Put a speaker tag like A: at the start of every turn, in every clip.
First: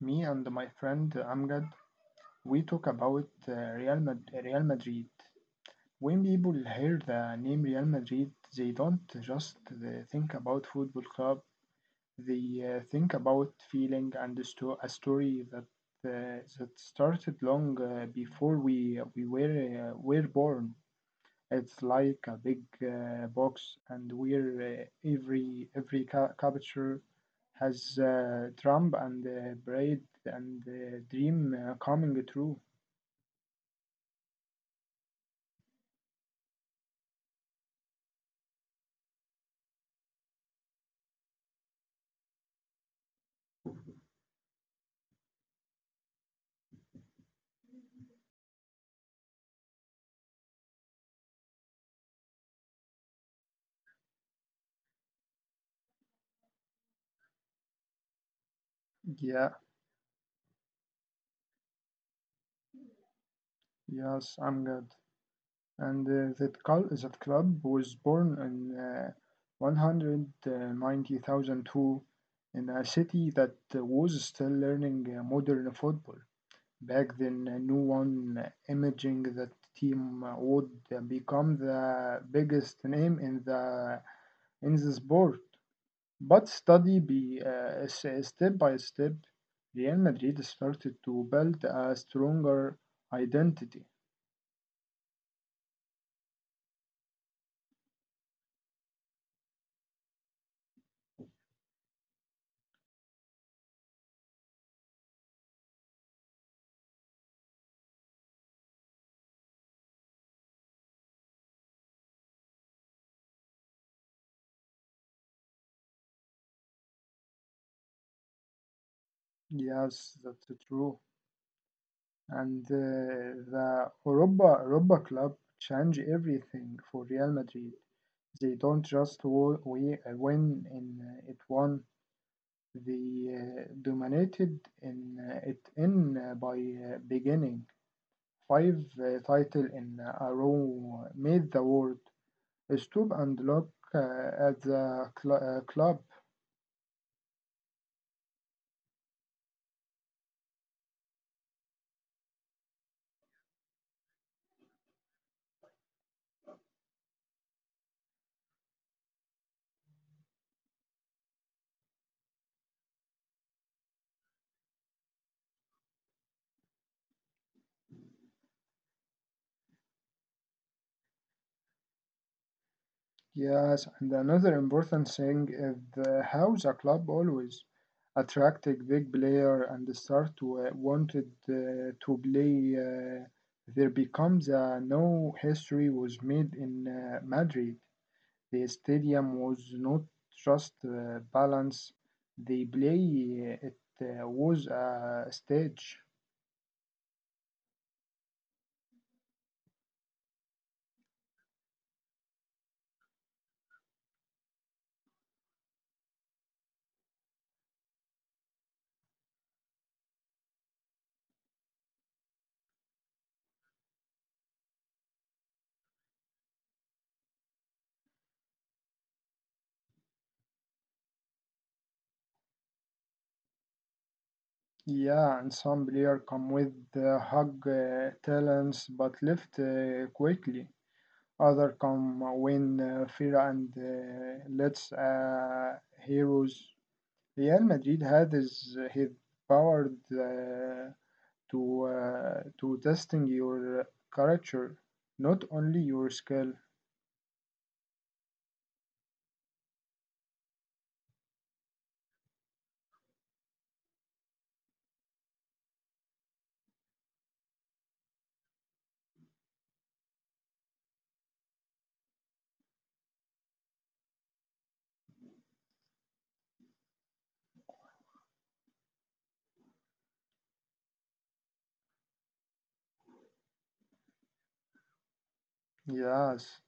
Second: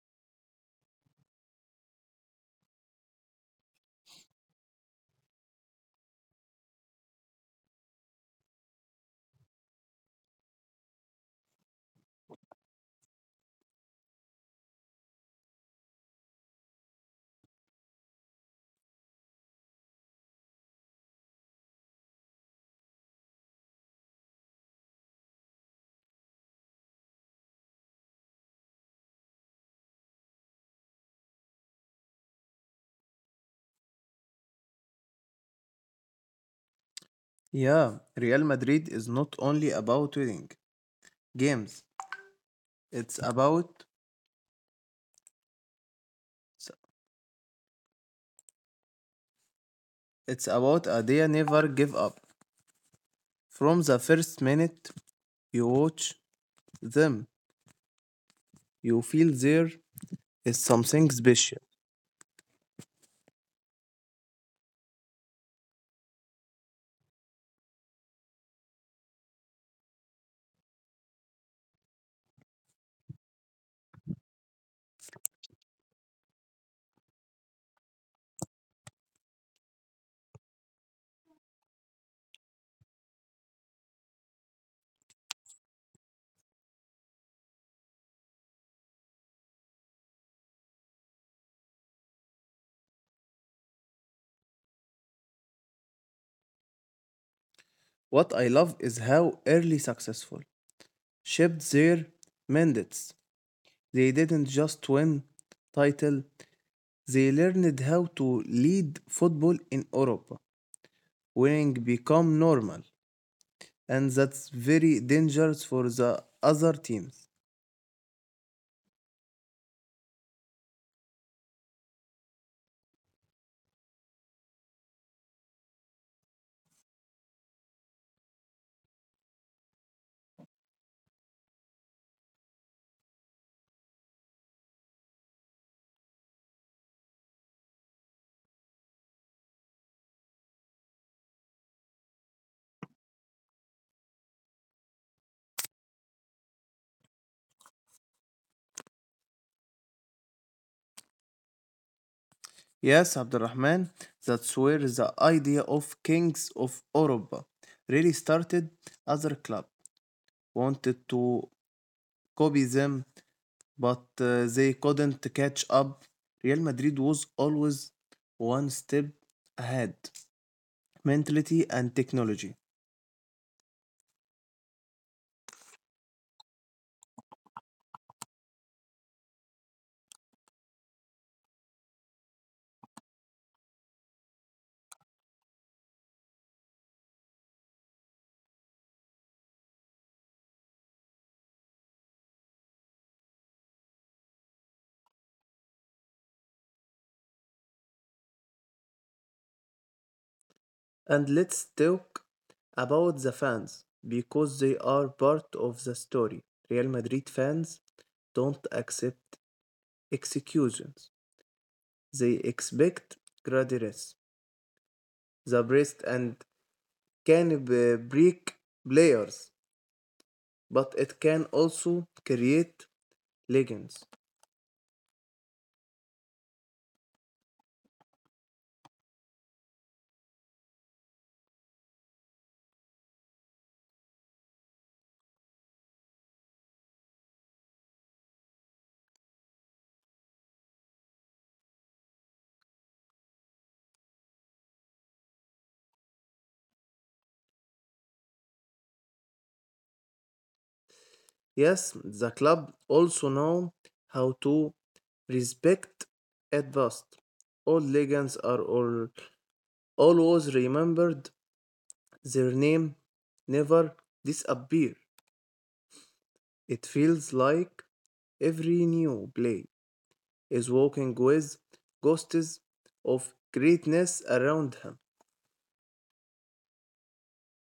A: me and my friend Amgad, we talk about Real Madrid. When people hear the name Real Madrid, they don't just think about football club. They think about feeling and a story that that started long before we were were born. It's like a big box, and where capture has Trump and Braid and Dream coming true?
B: Yeah, Real Madrid is not only about winning games. It's about it's about a they never give up. From the first minute you watch them, you feel there
A: Yeah,
B: is something special.
A: yes, I'm good. And that club was born in 190,002 in a city that was still learning modern football. Back then, no one imagined that team would become the biggest name in the sport. But study by step by step, Real Madrid started to build a stronger identity.
B: What I love is how early successful shaped their mandates. They didn't just win title, they learned how to lead football in Europe. Winning become normal. And that's very dangerous for the other teams.
A: Yes, that's true. And the Europa club changed everything for Real Madrid. They don't just win in it one, they dominated in it in by beginning. Five title in a row made the world stoop and look at the club.
B: Yes, Abdurrahman, that's where the idea of Kings of Europa really started. Other club wanted to copy them, but they couldn't catch up. Real Madrid was always one step ahead, mentality and technology.
A: Yes, and another important thing is how the club always attracted big player and start to, wanted to play. There becomes a no history was made in Madrid. The stadium was not just balance. They play it was a stage.
B: And let's talk about the fans because they are part of the story. Real Madrid fans don't accept executions. They expect graduates, the breast and can break players, but it can also create legends.
A: Yeah, and some players come with hug talents but left quickly. Other come when fear and let's heroes. Real Madrid had his power to testing your character, not only your skill.
B: Yes, the club also know how to respect advanced. All legends are all, always remembered. Their name never disappear. It feels like every new play is walking with ghosts of greatness around him.
A: Yes,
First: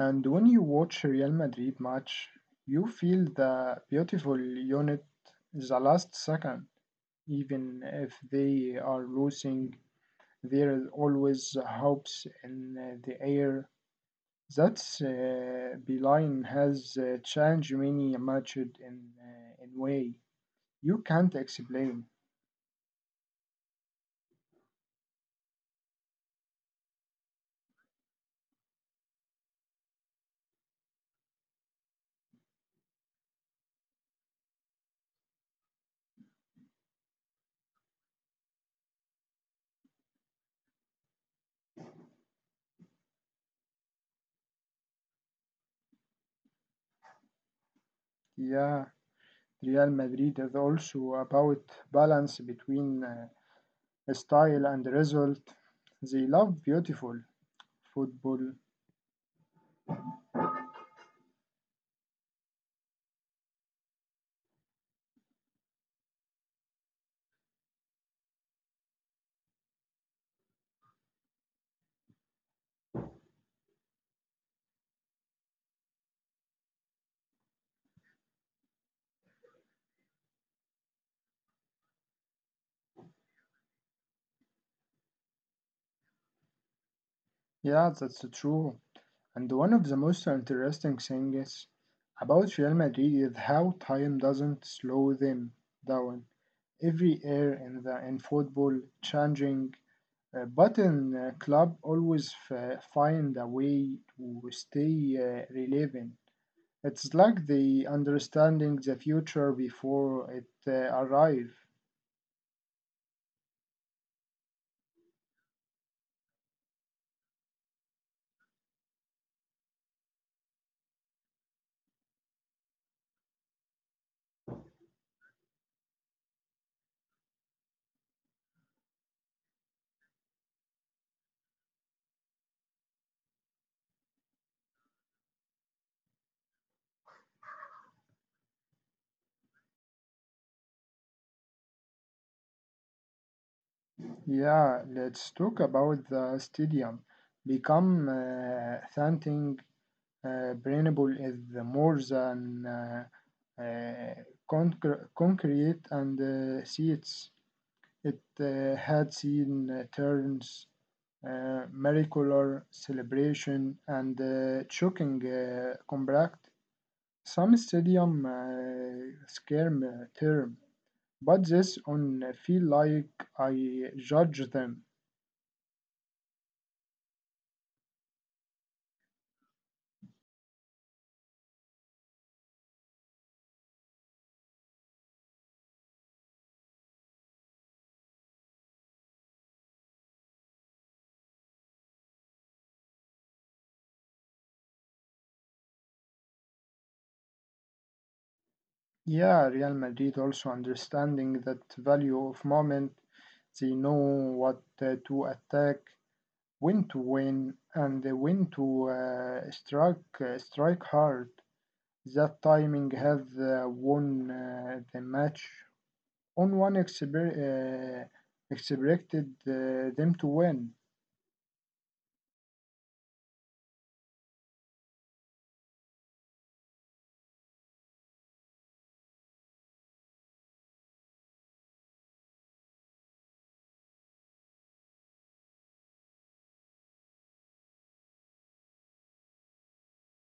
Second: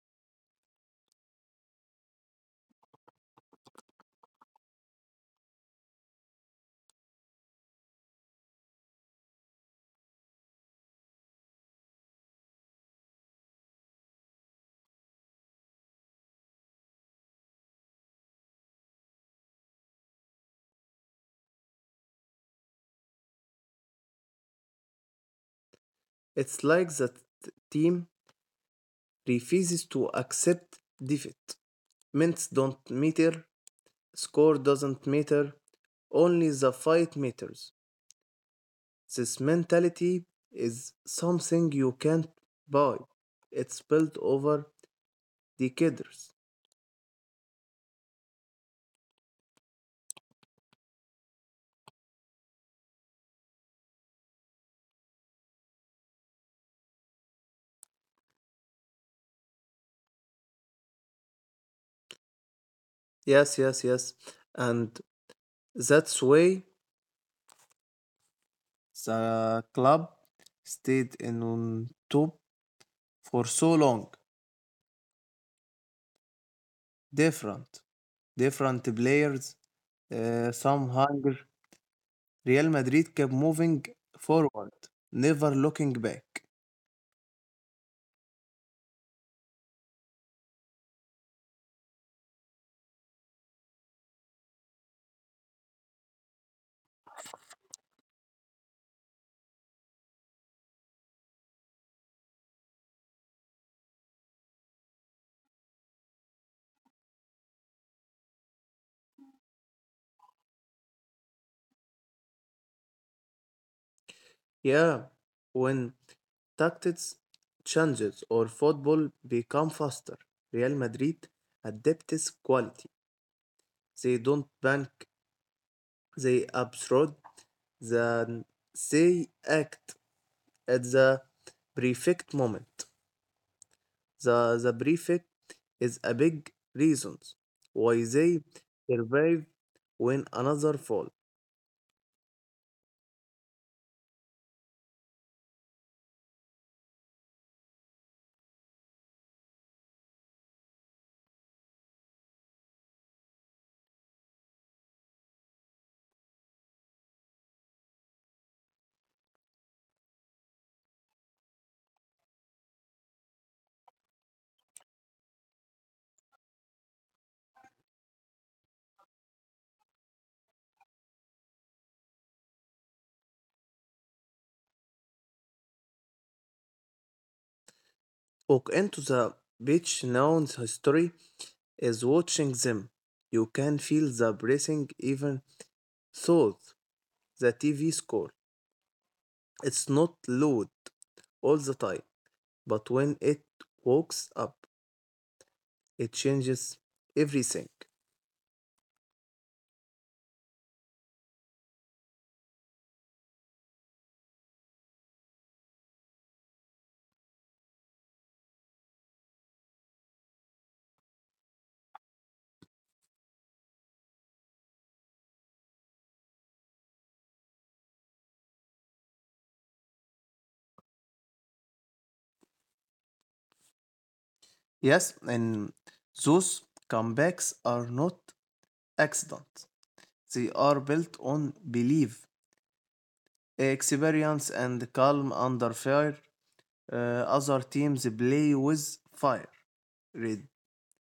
A: and when you watch Real Madrid match, you feel the beautiful unit the last second. Even if they are losing, there is always hopes in the air. That's Beeline has changed many matched in in way you can't explain.
B: It's like the team refuses to accept defeat. Minutes don't matter, score doesn't matter, only the fight matters. This mentality is something you can't buy. It's built over decades.
A: Yeah, Real Madrid is also about balance between style and result. They love beautiful football.
B: Yes, yes, yes. And that's why the club stayed in on top for so long. different different players some hunger, Real Madrid kept moving forward, never looking back.
A: Yeah, that's true. And one of the most interesting things about Real Madrid is how time doesn't slow them down. Every year in football, changing, but in club always find a way to stay relevant. It's like the understanding the future before it arrives.
B: Yeah, when tactics changes or football become faster, Real Madrid adapts quality. They don't bank, they absorb, then they act at the perfect moment. The prefect is a big reason why they survive when another fall.
A: Yeah, let's talk about the stadium. Become something brainable is more than uh, concrete and seats. It had seen turns, miracular celebration, and shocking combat. Some stadium scare term. But this on feel like I judge them.
B: Walk into the beach, now history is watching them. You can feel the breathing even though the TV score. It's not loud all the time, but when it walks up, it changes everything.
A: Yeah, Real Madrid also understanding that value of moment. They know what to attack, when to win, and when to strike hard. That timing have won the match on one expected them to win.
B: Yes, and those comebacks are not accident. They are built on belief, experience, and calm under fire. Uh, Other teams play with fire. Re-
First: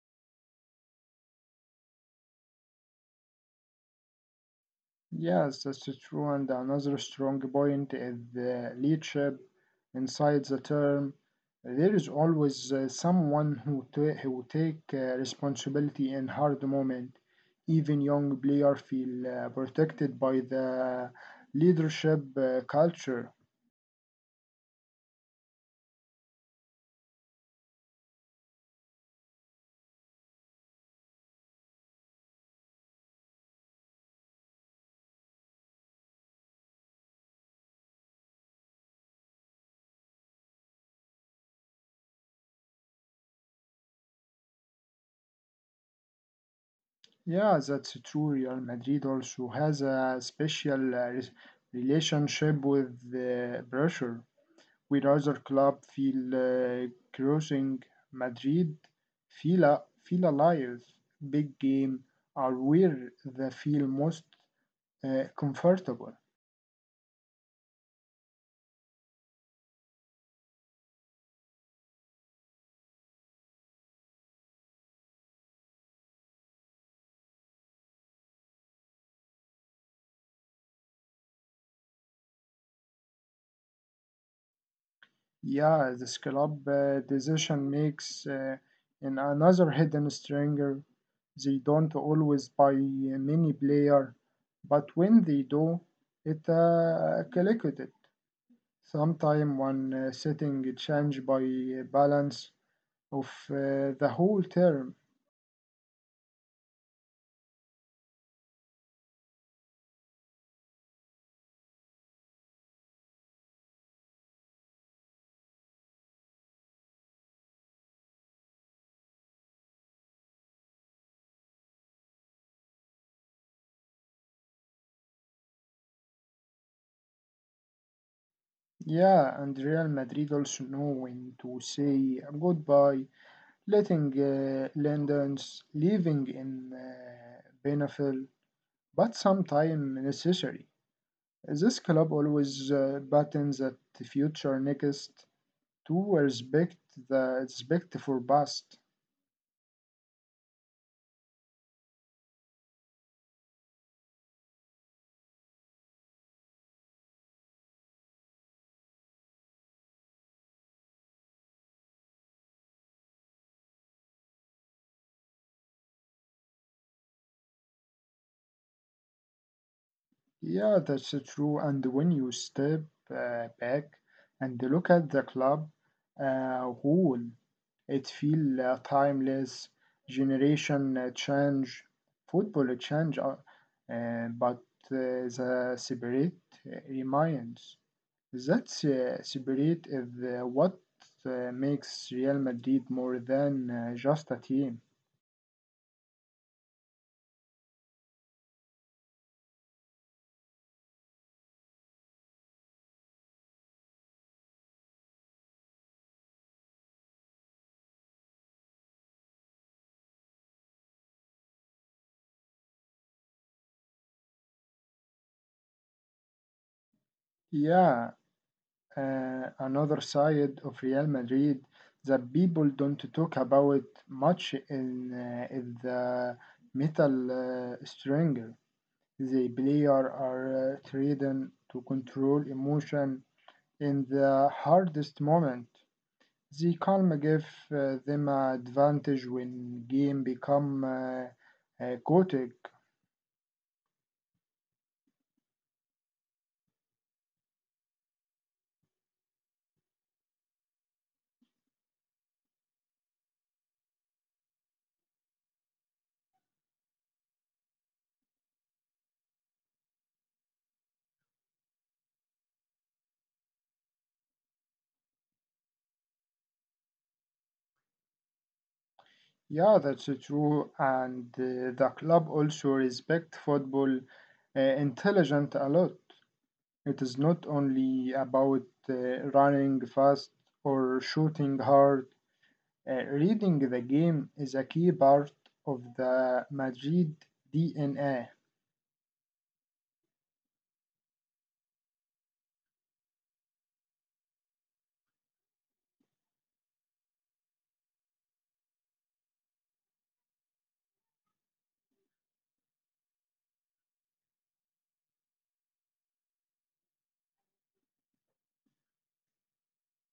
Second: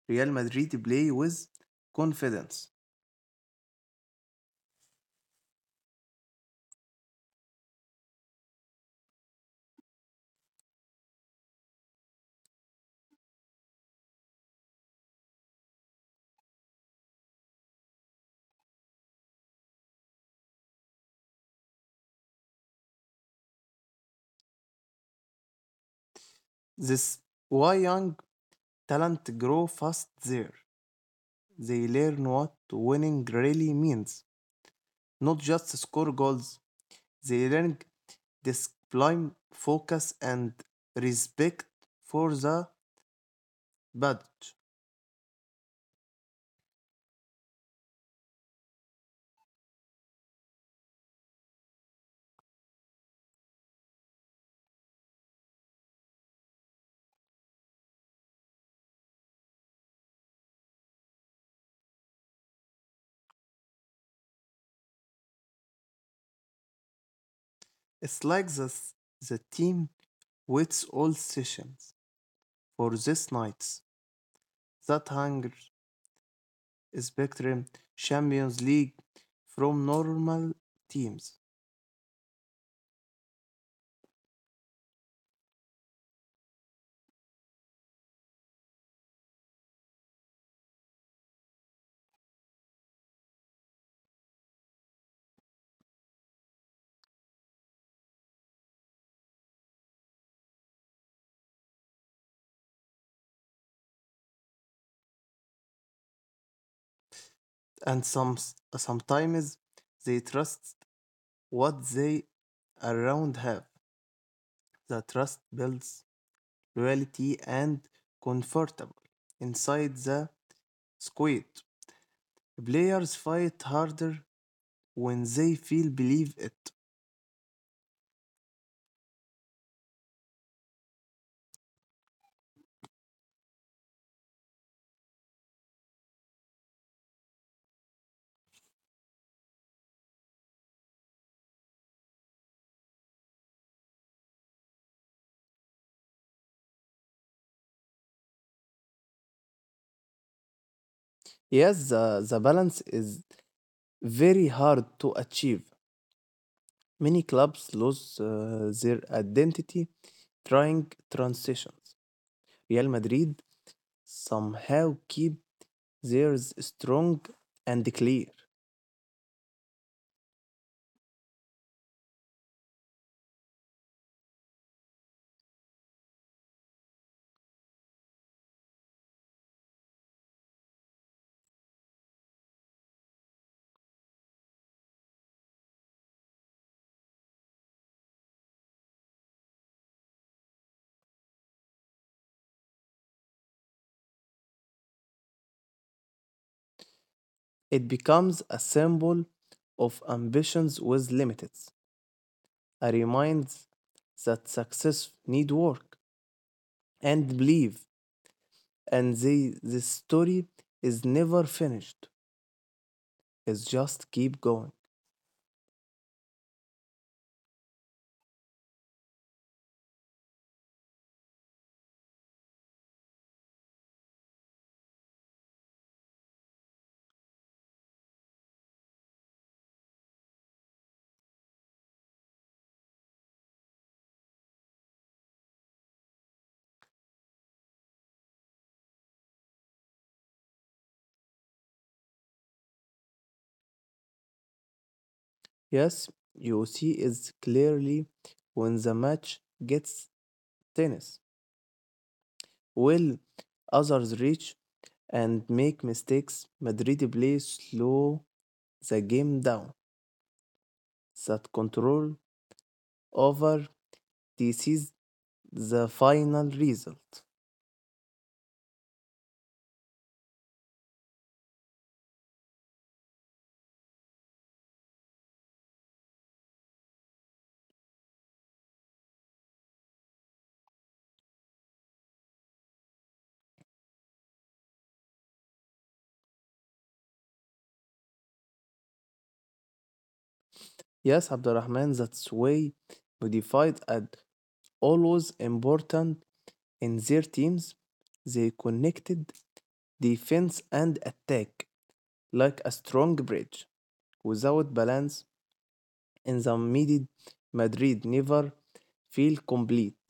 B: Real Madrid play with confidence.
A: Yes, that's true. And another strong point is the leadership inside the term. There is always someone who take responsibility in hard moment. Even young player feel protected by the leadership culture.
B: This why young talent grow fast there. They learn what winning really means, not just score goals. They learn discipline, focus, and respect for the badge.
A: Yeah, that's true. Real Madrid also has a special relationship with the pressure. With other club feel cruising Madrid feel alive. Big game are where they feel most comfortable.
B: It's like this the team waits all sessions for this night's. That Hunger Spectrum Champions League from normal teams,
A: Yeah, this club decision makes in another hidden stranger. They don't always buy many player, but when they do it collected. Sometime one setting change by balance of the whole term.
B: and sometimes they trust what they around have. The trust builds loyalty and comfortable inside the squad. Players fight harder when they feel believe it.
A: Yeah, and Real Madrid also know when to say goodbye, letting Lenders leaving in Benefil, but sometime necessary. This club always buttons at the future next to respect the respect for past.
B: Yes, the balance is very hard to achieve. Many clubs lose their identity trying transitions. Real Madrid somehow keep theirs strong and clear.
A: Yeah, that's true. And when you step back and look at the club, who it feel timeless. Generation change, football change, but the spirit remains. That spirit is what makes Real Madrid more than just a team.
B: It becomes a symbol of ambitions with limits, a reminder that success need work and believe, and this story is never finished. It's just keep going.
A: Yeah, another side of Real Madrid that people don't talk about much in is the metal stringer. The player are trained to control emotion in the hardest moment. The calm give them advantage when game become chaotic.
B: Yes, you see is clearly when the match gets tennis. While others reach and make mistakes, Madrid play slow the game down. That control over this is the final result.
A: Yeah, that's true. And the club also respect football intelligent a lot. It is not only about running fast or shooting hard. Reading the game is a key part of the Madrid DNA.
B: Yes, Abdurrahman, that's why modified and always important in their teams. They connected defense and attack like a strong bridge. Without balance in the middle, Madrid never feel complete.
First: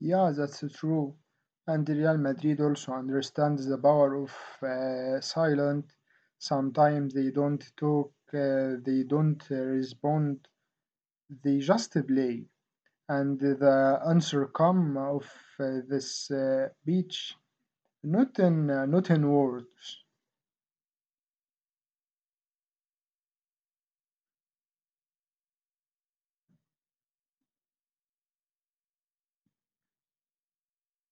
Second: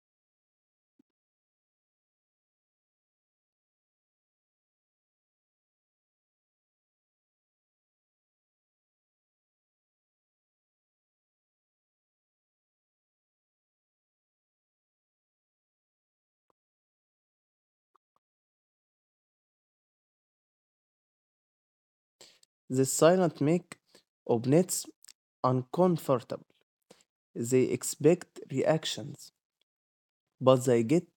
A: Yeah, that's true. And Real Madrid also understands the power of silent. Sometimes they don't talk, they don't respond, they just play. And the answer come of this beach, not in words.
B: The silent make opponents uncomfortable. They expect reactions, but they get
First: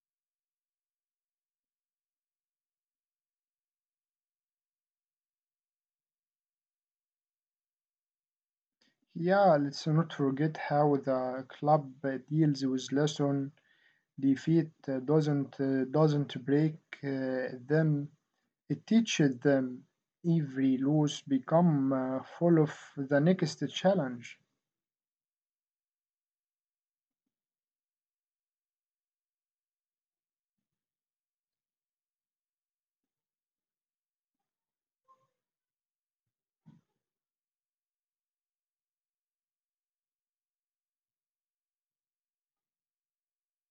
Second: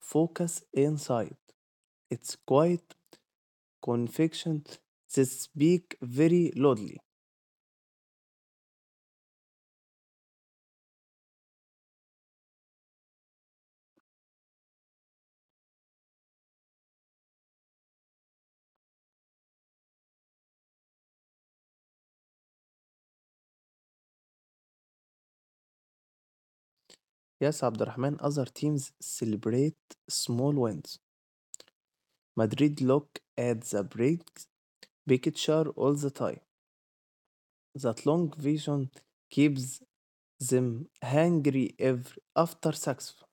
B: focus inside. It's quite conviction that speak very loudly.
A: Yeah, let's not forget how the club deals with lesson defeat doesn't break them. It teaches them every lose become full of the next challenge.
B: Yes, Abdurrahman, other teams celebrate small wins. Madrid look at the big picture all the time. That long vision keeps them hungry every after success.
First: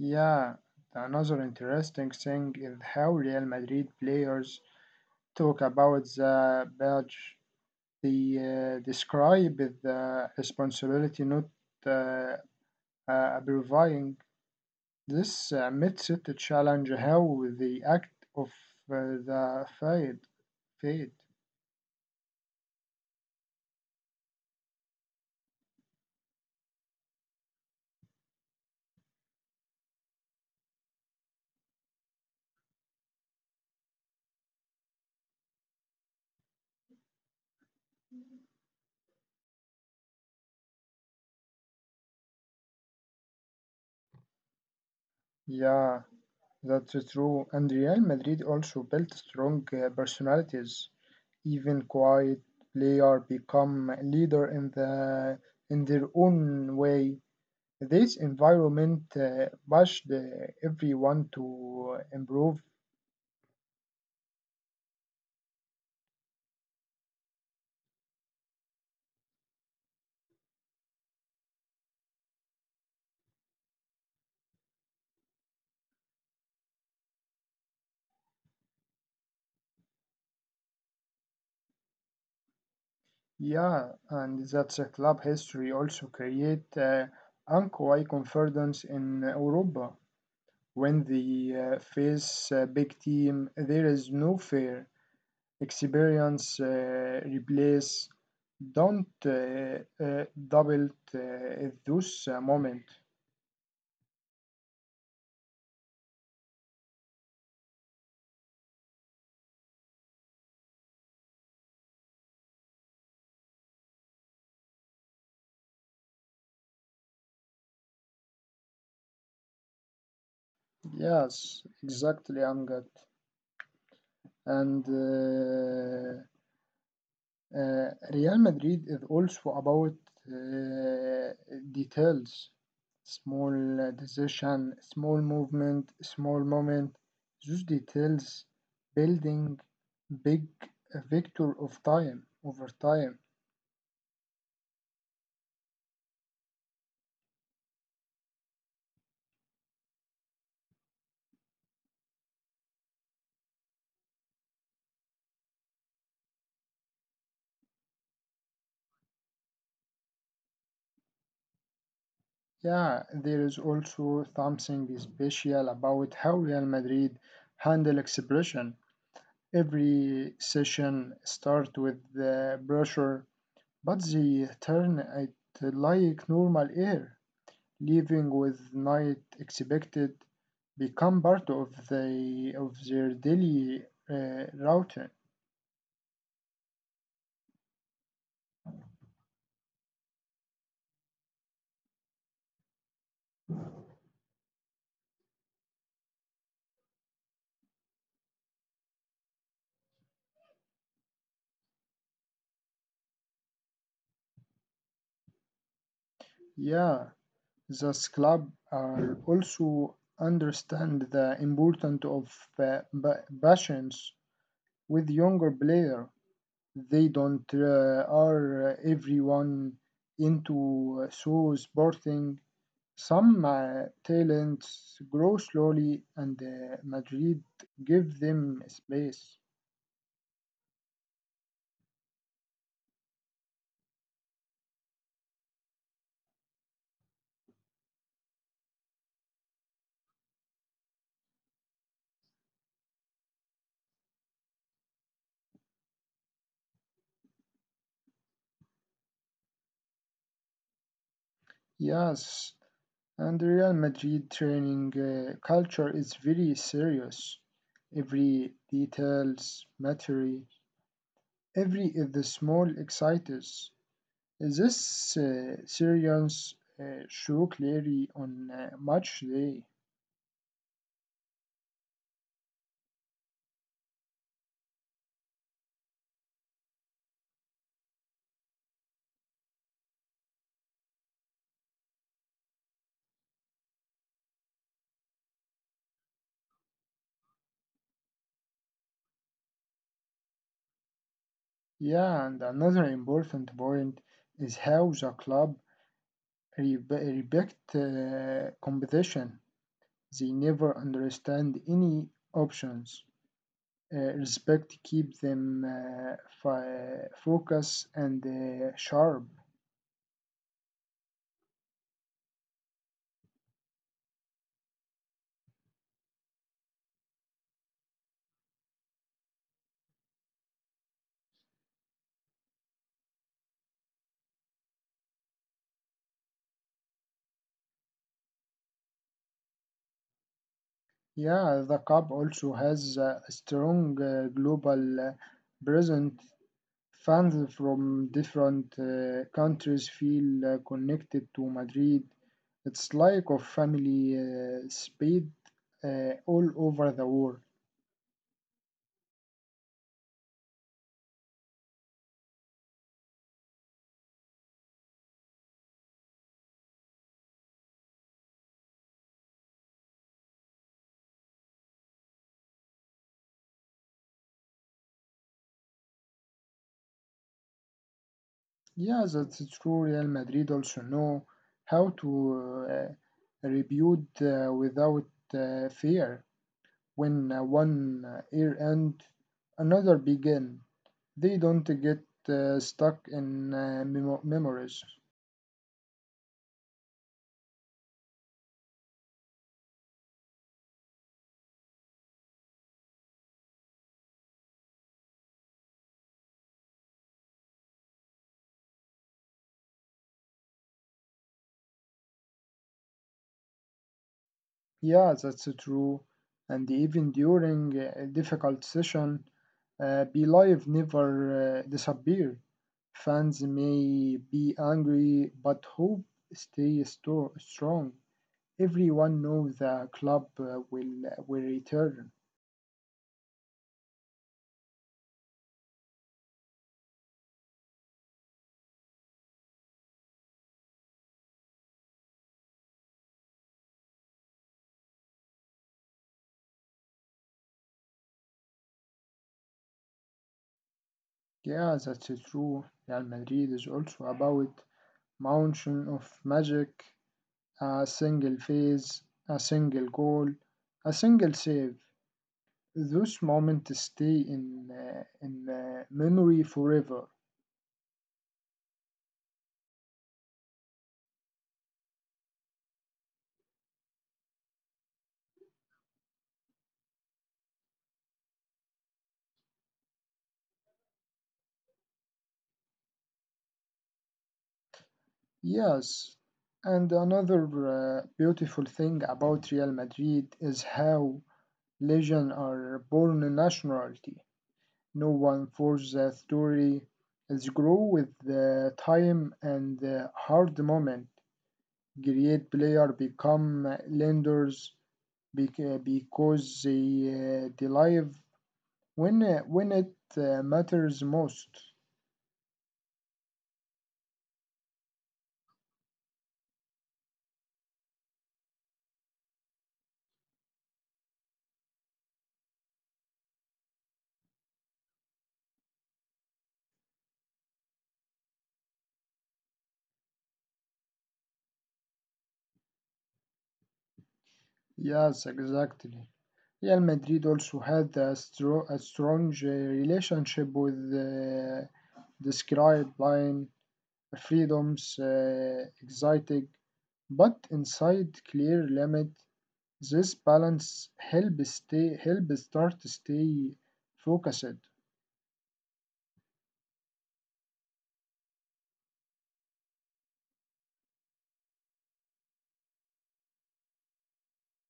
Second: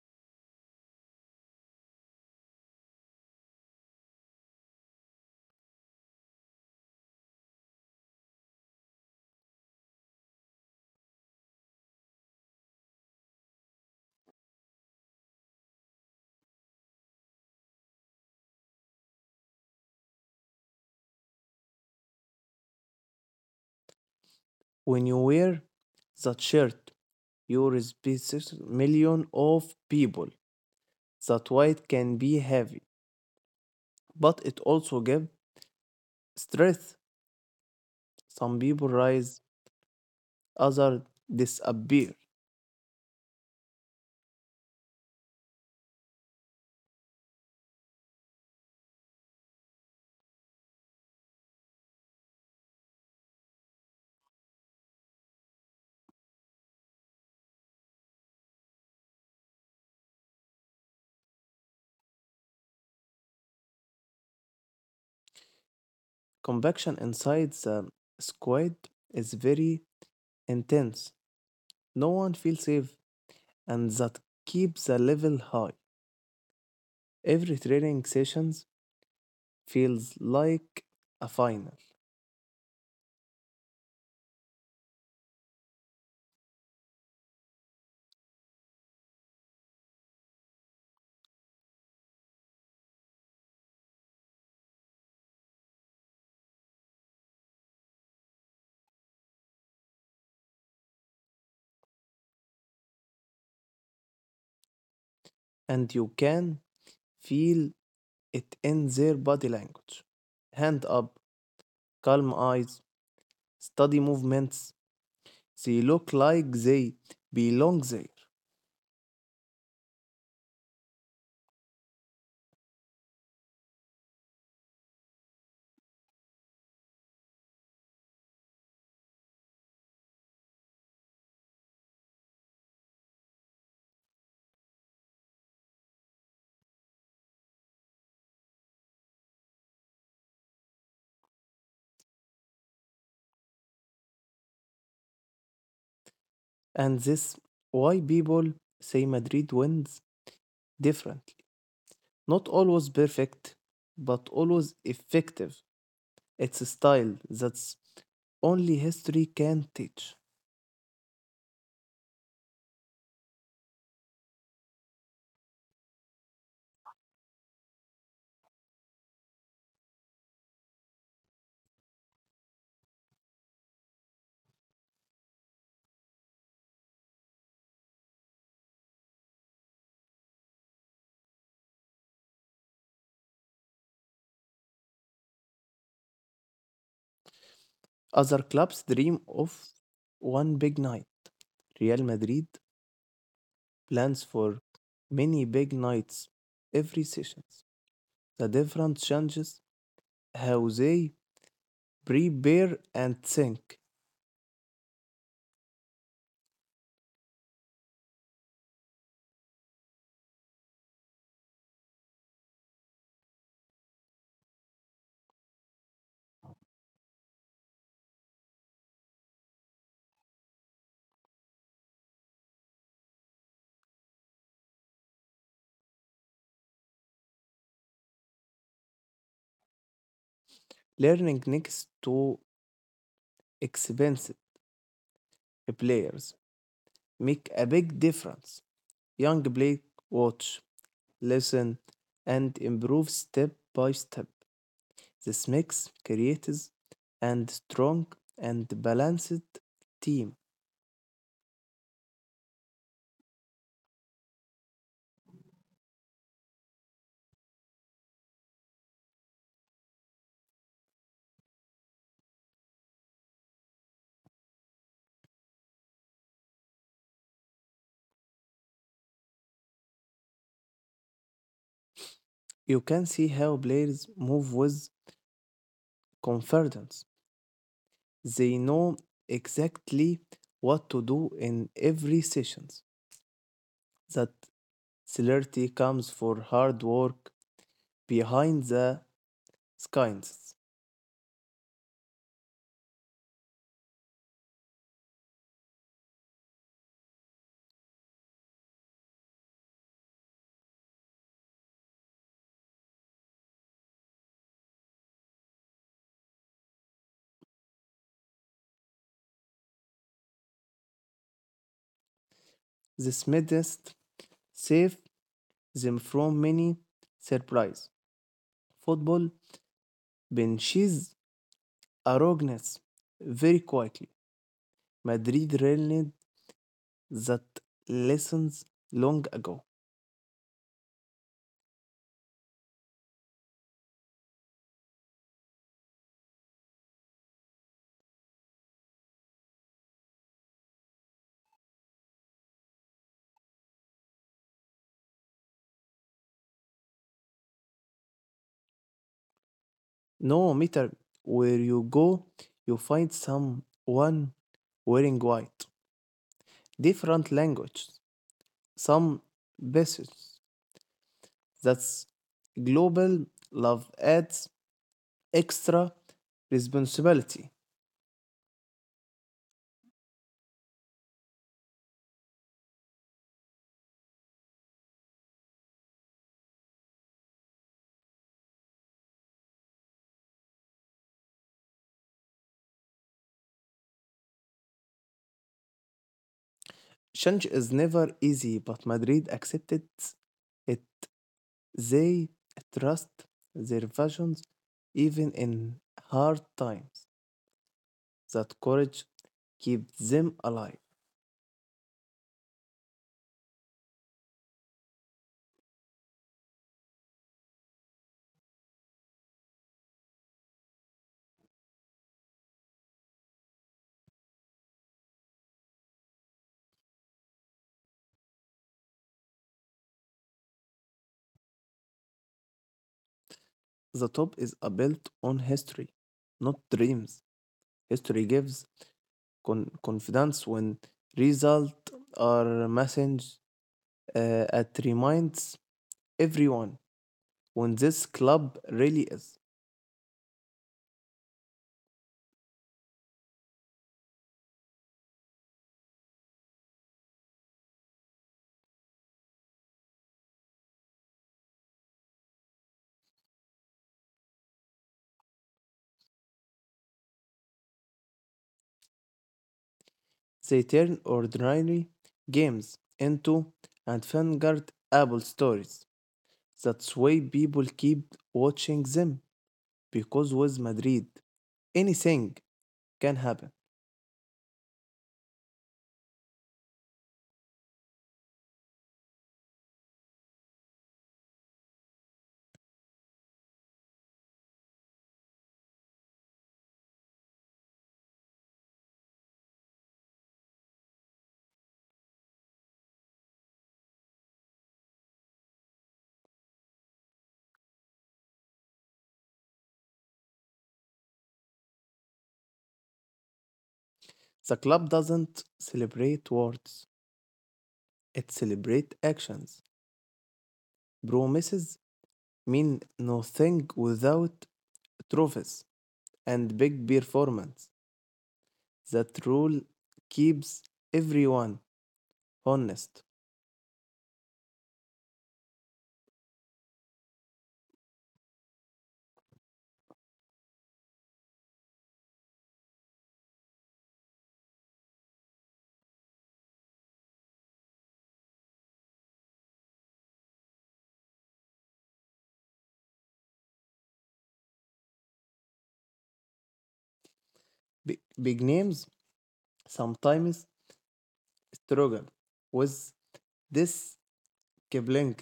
A: Yeah, another interesting thing is how Real Madrid players talk about the badge. They describe the responsibility not uh, providing. This makes it a challenge how the act of the fade.
B: When you wear that shirt your specific million of people. That weight can be heavy, but it also gives strength. Some people rise, others disappear.
A: Yeah, that's true. And Real Madrid also built strong personalities. Even quiet player become leader in the in their own way. This environment pushed everyone to improve.
B: Convection inside the squid is very intense. No one feels safe, and that keeps the level high. Every training sessions feels like a final,
A: Yeah, and that's a club history also create unquiet confidence in Europa. When they face a big team, there is no fear. Experience replace don't double those moment.
B: and you can feel it in their body language. Hand up, calm eyes, study movements. They look like they belong there.
A: Yes, exactly, Angad. And Real Madrid is also about uh, details, small decision, small movement, small moment. Those details building big victor of time over time.
B: And this why people say Madrid wins differently. Not always perfect, but always effective. It's a style that's only history can teach.
A: Yeah, there is also something special about how Real Madrid handle expression. Every session start with the pressure, but they turn it like normal air, leaving with night expected become part of their daily routine.
B: Other clubs dream of one big night. Real Madrid plans for many big nights every session. The difference changes how they prepare and think.
A: Yeah, this club are also understand the importance of passions with younger player. They don't are everyone into so sporting. Some talents grow slowly and Madrid give them space.
B: Learning next to expensive players make a big difference. Young play, watch, listen, and improve step by step. This makes creates and strong and balanced team.
A: Yes, and Real Madrid training culture is very serious. Every details matter, every is the small excites. This series show clearly on match day.
B: You can see how players move with confidence. They know exactly what to do in every sessions. That celerity comes for hard work behind the Skins.
A: Yeah, and another important point is how the club respect competition. They never understand any options. Respect keep them focus and sharp.
B: This medest save them from many surprise. Football benches arrogance very quietly. Madrid learned that lessons long ago.
A: Yeah, the club also has a strong global presence. Fans from different countries feel connected to Madrid. It's like a family spread all over the world.
B: No matter where you go, you find someone wearing white. Different languages, some bases. That's global love adds extra responsibility.
A: Yeah, that's true. Real Madrid also know how to rebuild without fear. When one year ends, another begin. They don't get stuck in memories.
B: Change is never easy, but Madrid accepted it. They trust their visions even in hard times. That courage keeps them alive.
A: Yeah, that's true. And even during a difficult session, Belive never disappear. Fans may be angry, but hope stays strong. Everyone knows the club will return.
B: The top is a built on history, not dreams. History gives confidence when results are message, it reminds everyone when this club really is.
A: Yeah, that's true. Real Madrid is also about mountain of magic, a single phase, a single goal, a single save. Those moments stay in memory forever.
B: They turn ordinary games into avant-garde Apple stories. That's why people keep watching them because with Madrid, anything can happen.
A: Yes. And another beautiful thing about Real Madrid is how legends are born in nationality. No one forces a story. It's grow with the time and the hard moment. Great players become lenders because they live when it matters most.
B: The club doesn't celebrate words; it celebrates actions. Promises mean nothing without trophies and big performance. That rule keeps everyone honest.
A: Yes, exactly. Real Madrid also had a strong relationship with described line freedoms, exciting, but inside clear limit. This balance help stay help start to stay focused.
B: Big names sometimes Trojan with this Kipling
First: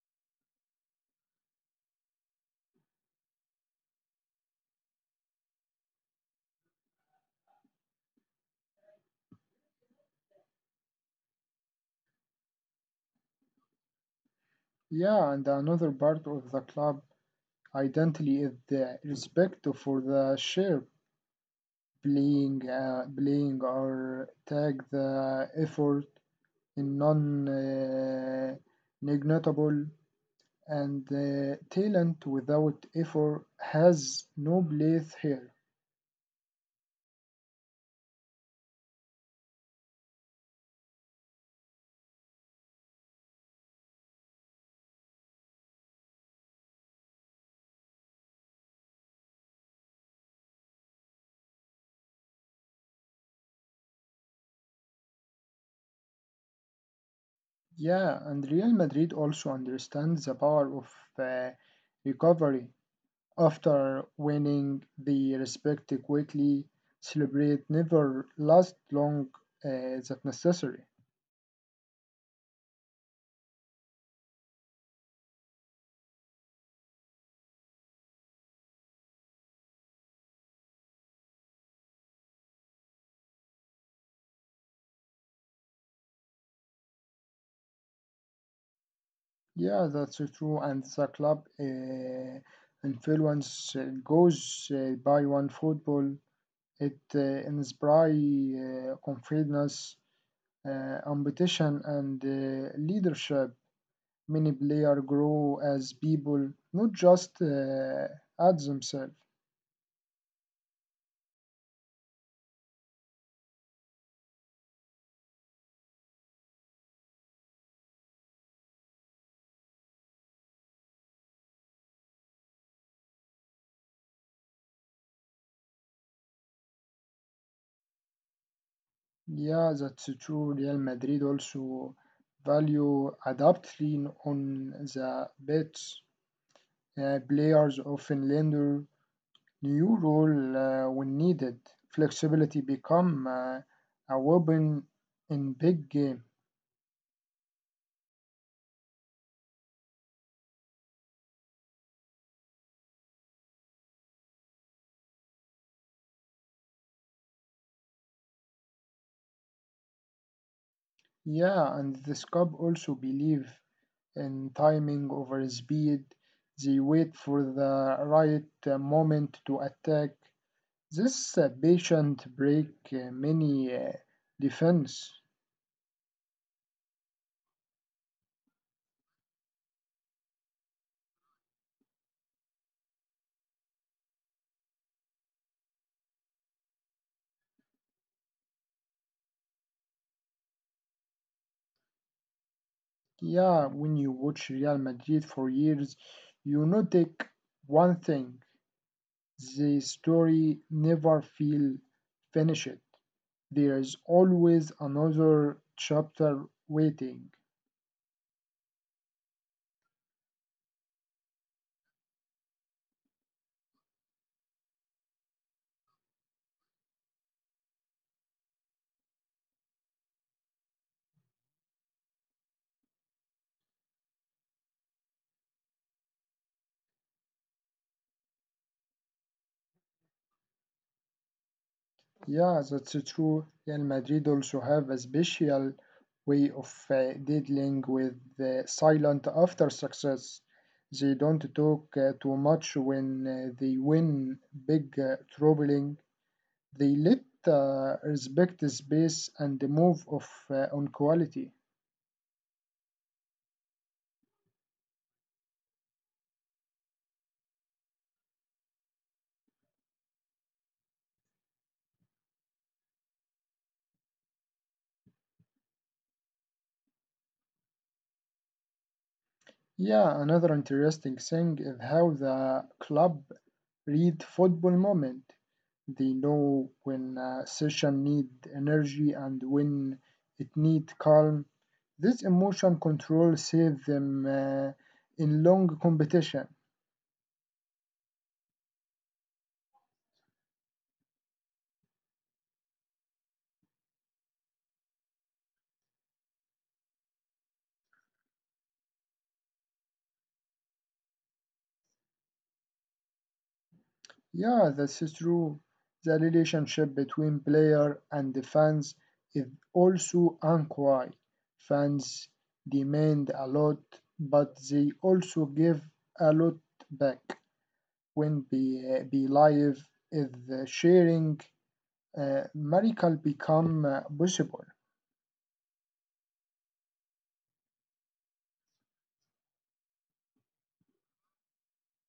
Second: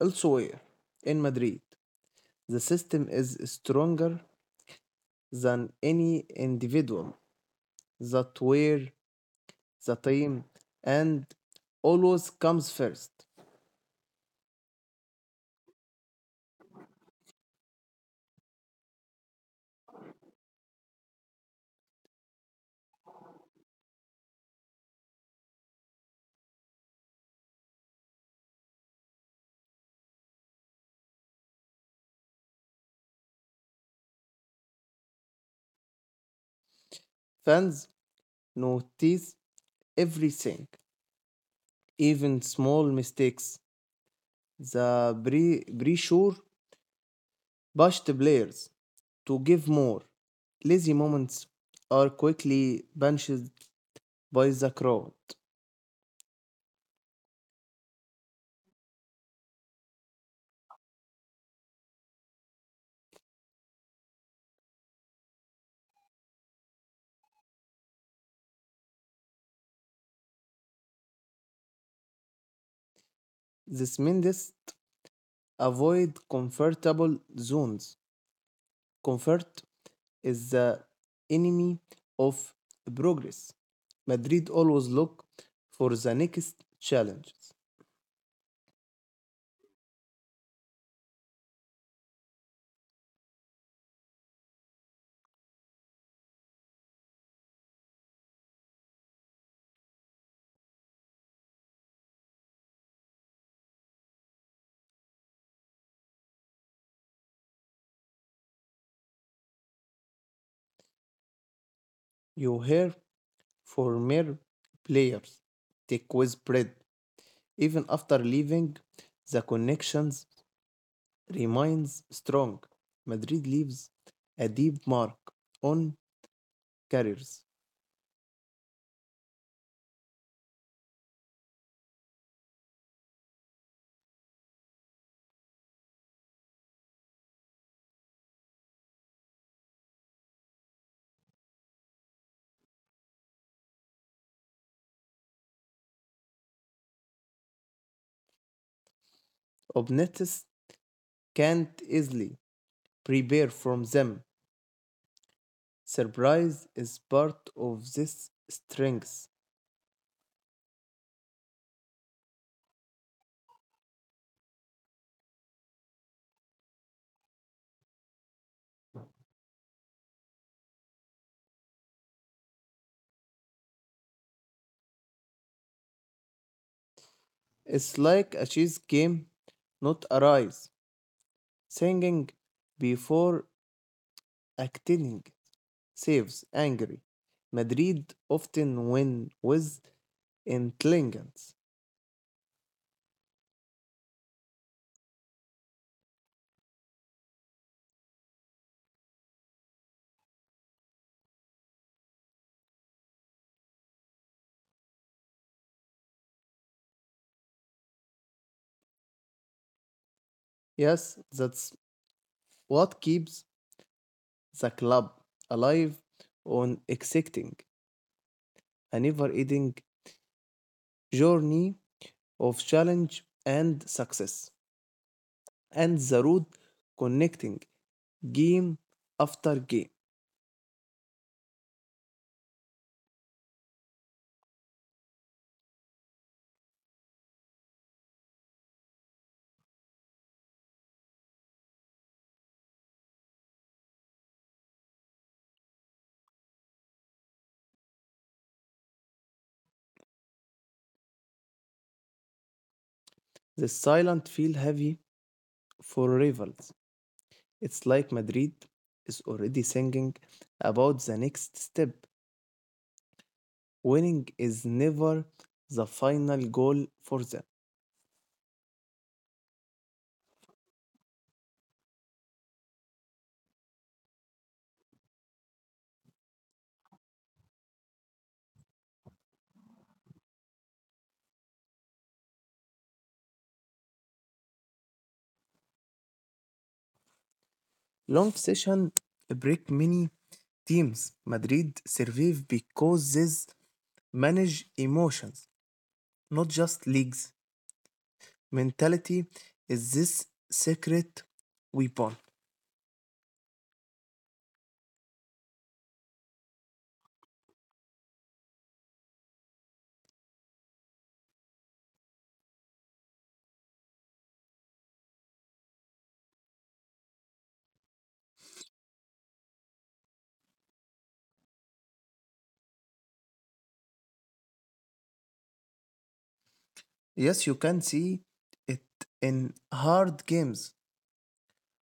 B: elsewhere in Madrid. The system is stronger than any individual, that where the team and always comes first.
A: Yeah, and another part of the club identity is the respect for the share playing playing or tag the effort non-negligible, and the talent without effort has no place here.
B: Fans notice everything, even small mistakes. The pressure pushed players to give more. Lazy moments are quickly benched by the crowd.
A: Yeah, and Real Madrid also understands the power of uh, recovery. After winning, they respect quickly, celebrate, never last long uh, that necessary.
B: This means avoid comfortable zones. Comfort is the enemy of progress. Madrid always look for the next challenges.
A: Yeah, that's so true, and the club influence goes by one football. It inspires confidence, ambition, and leadership. Many players grow as people, not just as themselves.
B: You hear former players take quiz bread. Even after leaving, the connections remains strong. Madrid leaves a deep mark on careers.
A: Yeah, that's true. Real Madrid also value adapting on the bets. Players often learn new role when needed. Flexibility become a weapon in big game.
B: Obnetis can't easily prepare from them. Surprise is part of this strength.
A: Yeah, and this cop also believe in timing over speed. They wait for the right moment to attack. This patient break many defense.
B: It's like a chess game, not a race. Singing before acting saves angry. Madrid often win with intelligence.
A: Yeah, when you watch Real Madrid for years, you notice one thing: the story never feel finished. There is always another chapter waiting.
B: Yes, that's what keeps the club alive on exciting a never ending journey of challenge and success and the road connecting game after game.
A: Yeah, that's true. Real Madrid also have a special way of dealing with the silent after success. They don't talk too much when they win big troubling. They let respect the space and the move of on quality.
B: The silent feel heavy for rivals. It's like Madrid is already singing about the next step. Winning is never the final goal for them.
A: Yeah, another interesting thing is how the club read football moment. They know when a session need energy and when it need calm. This emotion control save them in long competition.
B: Long session break many teams. Madrid survive because this manage emotions, not just leagues. Mentality is this secret weapon.
A: Yeah, this is true. The relationship between player and the fans is also unquiet. Fans demand a lot, but they also give a lot back when be live is sharing miracle become possible.
B: Yes, you can see it in hard games.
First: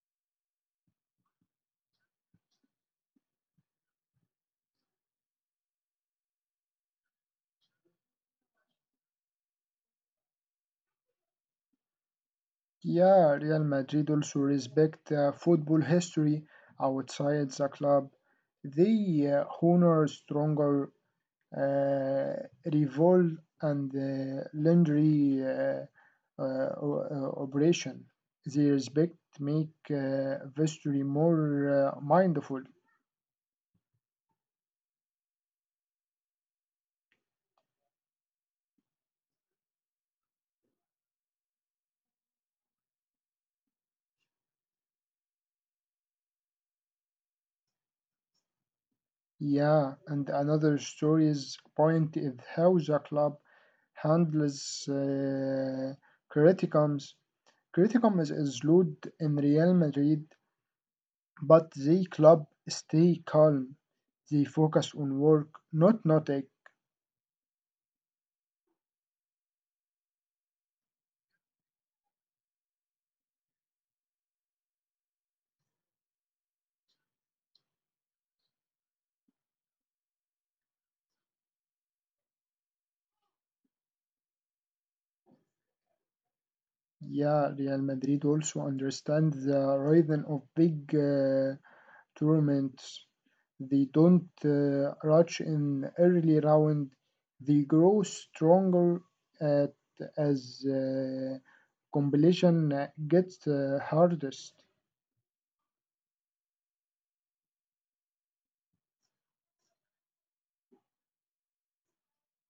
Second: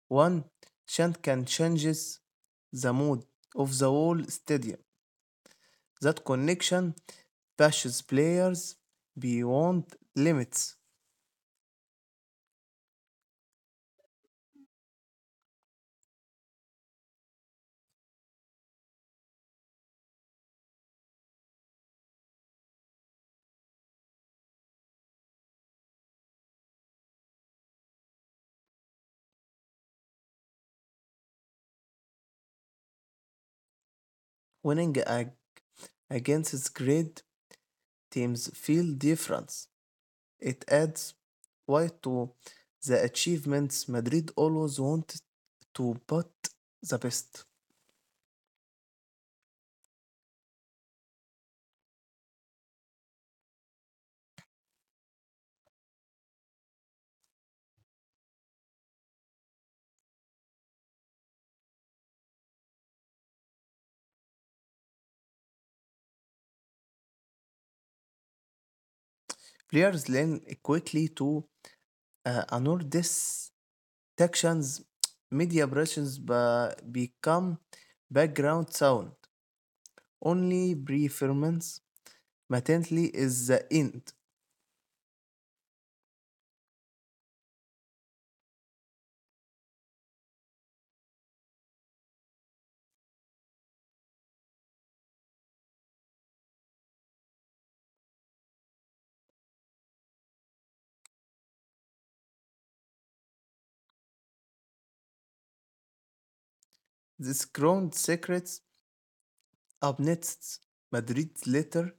B: One chant can changes the mood of the whole stadium. That connection pushes players beyond limits.
A: Yeah, Real Madrid also respect football history outside the club. They honor stronger uh, revolt and legendary uh, o- operation. They respect make history more mindful.
B: Winning against great teams feel different. It adds weight to the achievements Madrid always wanted to put the best.
A: Yeah, and another story's point is how the club handles criticisms. Criticism is loud in Real Madrid, but the club stay calm. They focus on work, not a.
B: Players learn quickly to honor this actions, media impressions become background sound. Only performance matently is the end.
A: Yeah, Real Madrid also understand the rhythm of big tournaments. They don't rush in early round. They grow stronger at, as competition gets hardest.
B: This crowned secrets up next. Madrid's letter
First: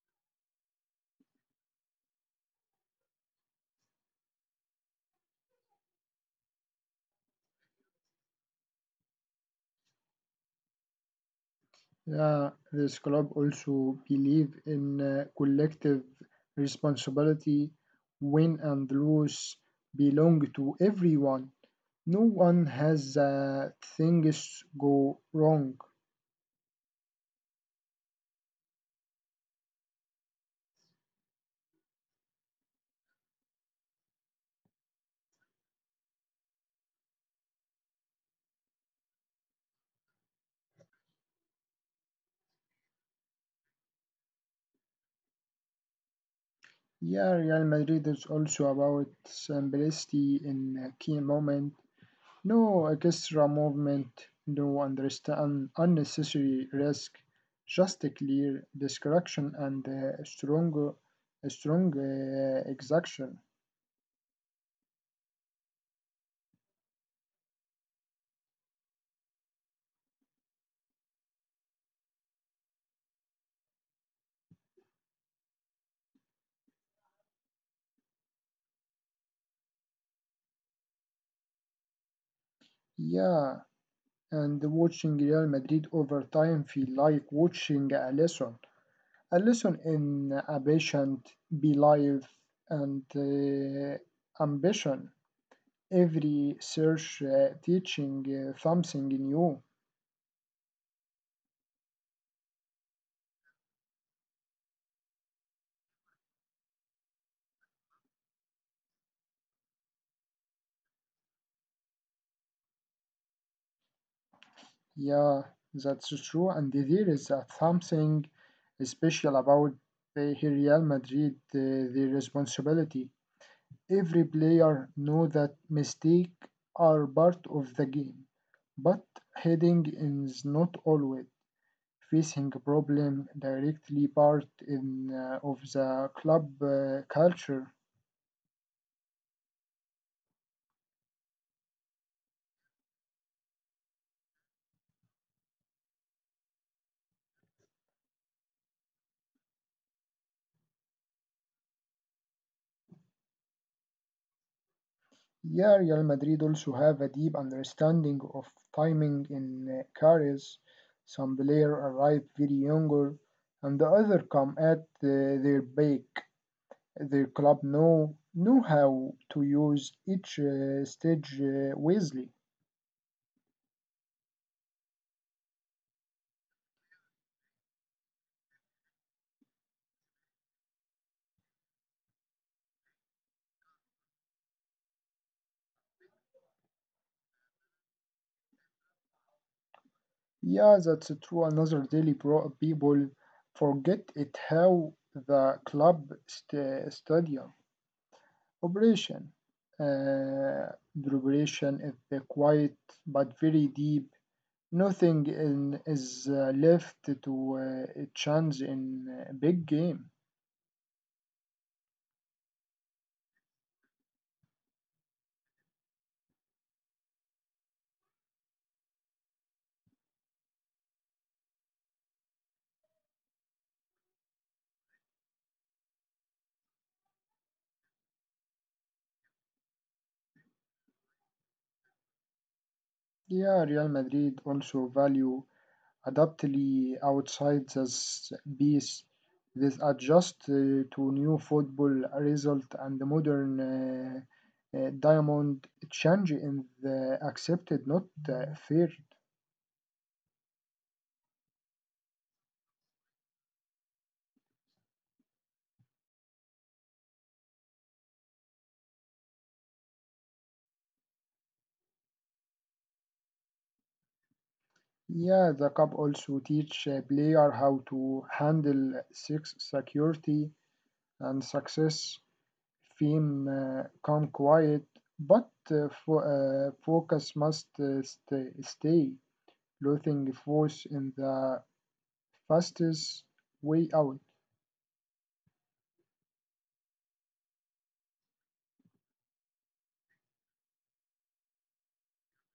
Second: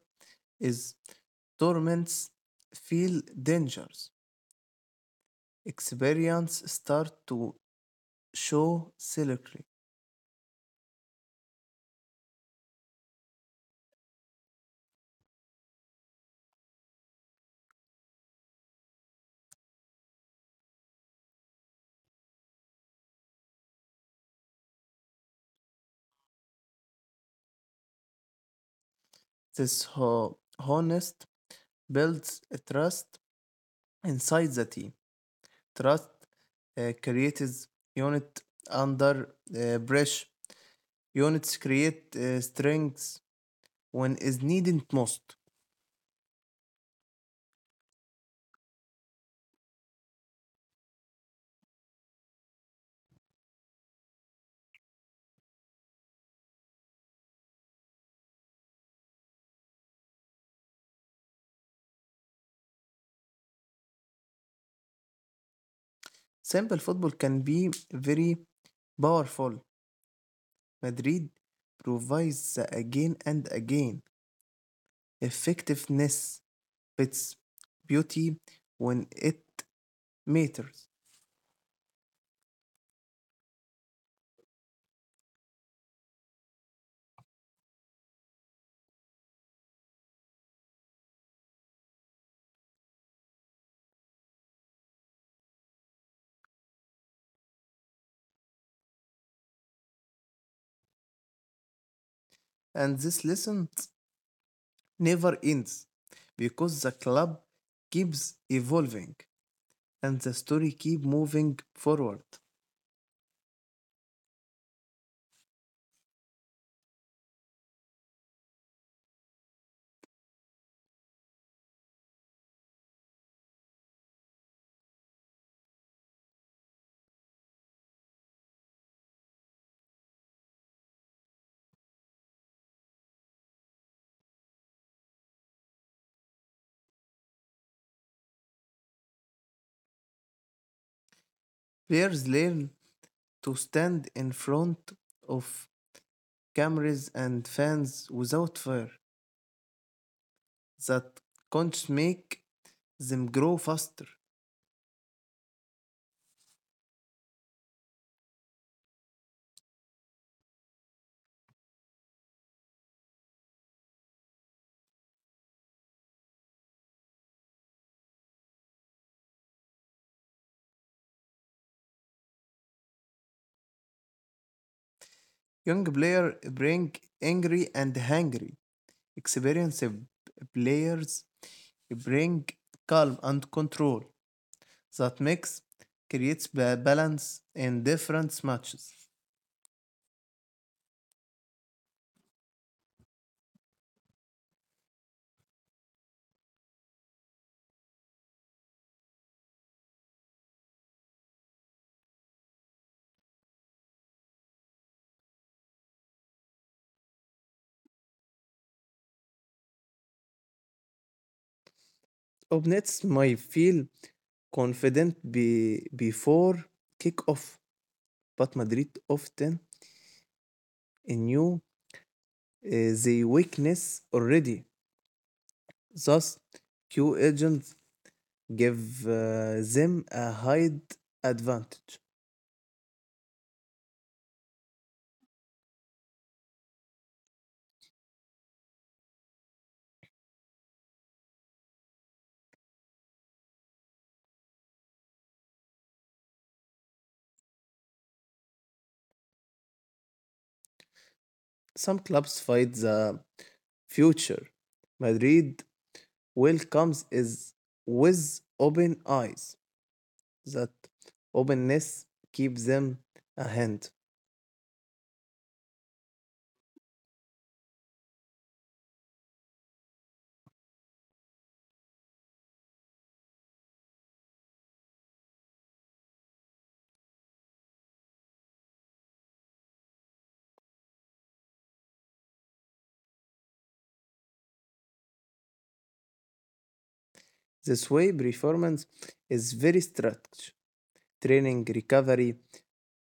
B: is torments feel dangers. Experience start to show silently.
A: Yeah, this club also believe in collective responsibility. Win and lose belong to everyone. No one has things go wrong.
B: This honest builds a trust inside the team. Trust creates unit under pressure. Units create strengths when is needed most.
A: Yeah, Real Madrid is also about simplicity in a key moment. No extra movement, no understand unnecessary risk, just a clear description and a strong execution.
B: Simple football can be very powerful. Madrid provides the again and again effectiveness, its beauty when it matters.
A: Yeah, and watching Real Madrid over time feel like watching a lesson in a patient, belief, and ambition. Every search teaching something new.
B: And this lesson never ends because the club keeps evolving and the story keep moving forward.
A: Yeah, that's true. And there is something special about Real Madrid, the responsibility. Every player know that mistakes are part of the game, but heading is not always facing a problem directly part in, of the club culture.
B: Players learn to stand in front of cameras and fans without fear that can't make them grow faster.
A: Yeah, Real Madrid also have a deep understanding of timing in careers. Some players arrive very younger, and the other come at their peak. Their club know how to use each stage wisely.
B: Young players bring angry and hungry. Experienced players bring calm and control that makes creates balance in different matches.
A: Yeah, that's true. Another daily pro people forget it how the club stadium operation. The operation is quiet but very deep. Nothing is left to a chance in a big game.
B: Opponents may feel confident before kick-off, but Madrid often knew uh, the weakness already. Thus, Q agents give them a hide advantage.
A: Yeah, Real Madrid also value adaptly outside the piece. This adjust to new football result and the modern diamond change in the accepted, not feared.
B: Some clubs fight the future. Madrid welcomes is with open eyes. That openness keeps them a hand.
A: Yeah, the cup also teach a player how to handle six security and success. Theme come quiet, but focus must stay. Losing force in the fastest way out.
B: This way, performance is very structured. Training, recovery,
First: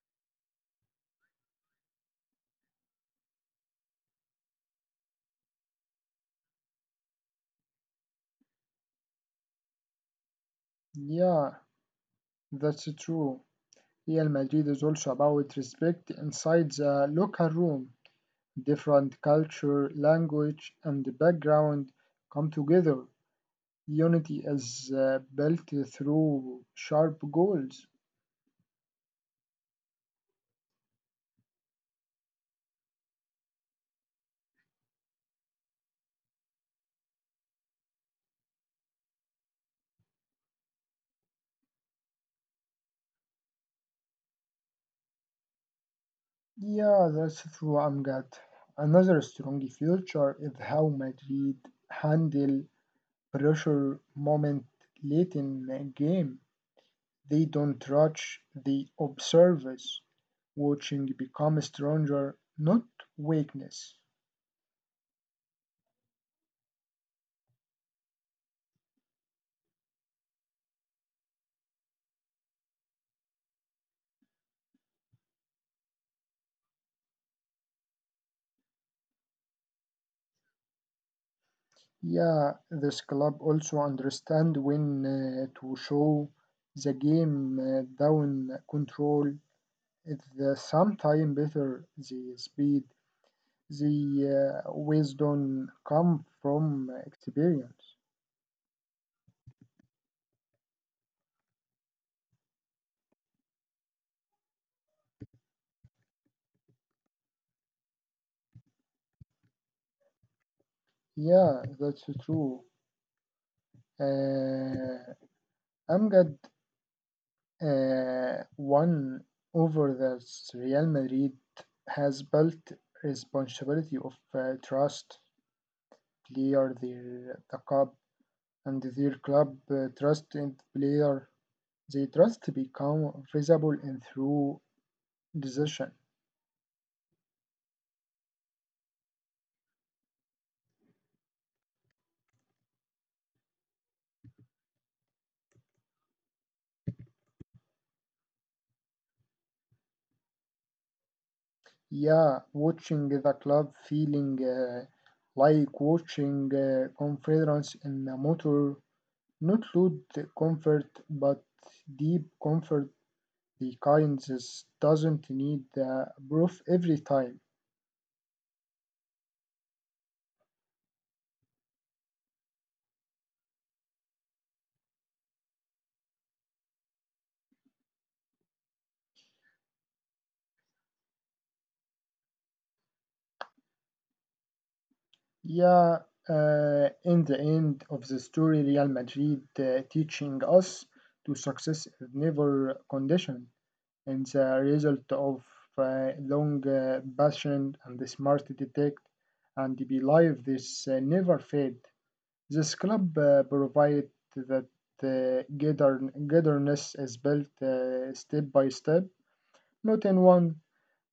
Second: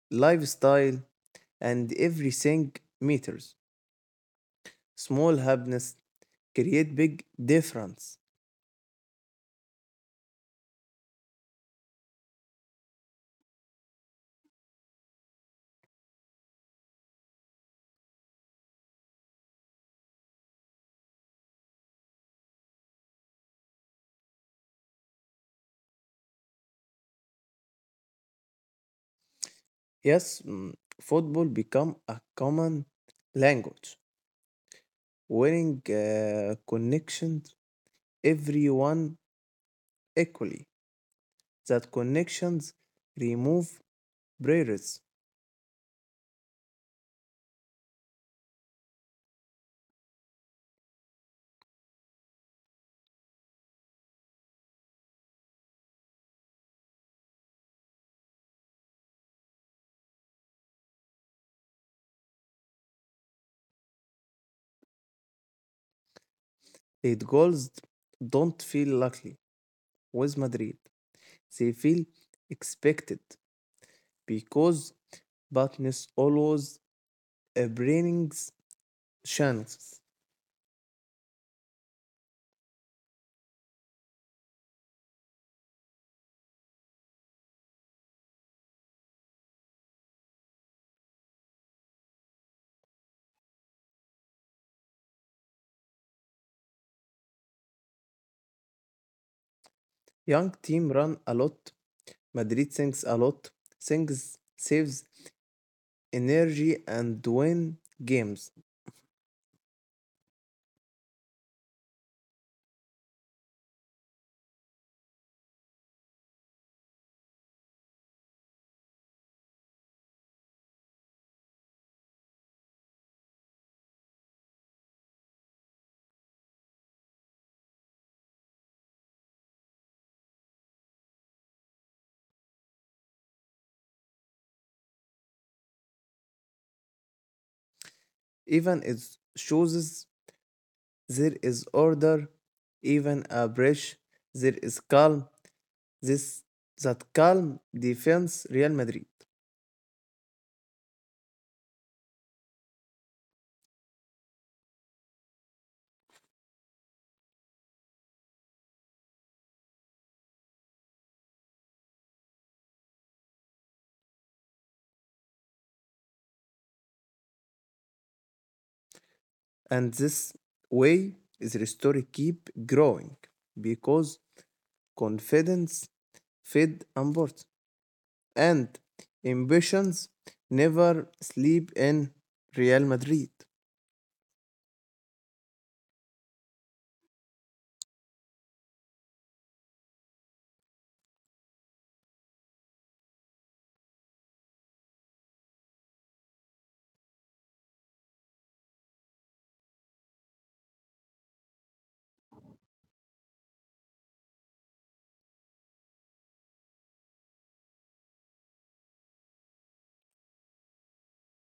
B: lifestyle, and everything meters. Small happiness create big difference.
A: Yeah, that's true. Real Madrid is also about respect inside the local room. Different culture, language, and background come together. Unity is built through sharp goals.
B: Yes, mm, football become a common language, winning connections everyone equally. That connections remove barriers.
A: Yeah, that's true, Amjad. Another strong feature is how Madrid handle pressure moment late in the game. They don't rush, they observe us. Watching becomes stronger, not weakness.
B: Late goals don't feel lucky with Madrid. They feel expected because Batnes always brings chances.
A: Yeah, this club also understand when to show the game down control. It's the sometime better the speed. The wisdom come from experience.
B: Young team run a lot. Madrid thinks a lot. Thinks saves energy and win games.
A: Yeah, that's true. Uh, Amgad one over the Real Madrid has built responsibility of trust player the club and their club trust in player. They trust become visible in through decision.
B: Even it shows there is order, even a breach, there is calm. This That calm defends Real Madrid.
A: Yeah, watching the club feeling like watching conference in a motor, not loud comfort, but deep comfort. The kind that doesn't need proof every time.
B: And this way is story keep growing because confidence fed important and ambitions never sleep in Real Madrid.
A: Yeah, in the end of the story, Real Madrid teaching us to success is never conditional, and the result of long, patient, and smart detect and believe this never fade. This club provide that uh, gather- gatherness is built step by step, not in one.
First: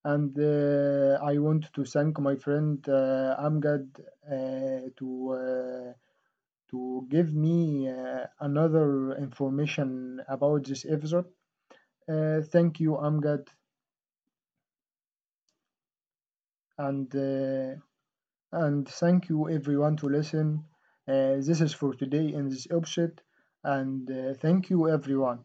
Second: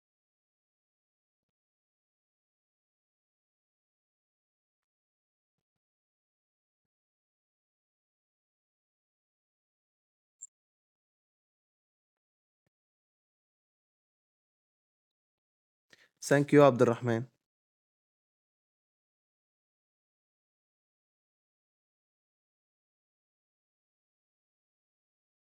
A: And I want to thank my friend Amgad uh, to uh, to give me another information about this episode. Thank you, Amgad,
B: Thank you,
A: and.
B: Abdurrahman.
A: Uh, and thank you everyone to listen. This is for today in this episode, and thank you everyone.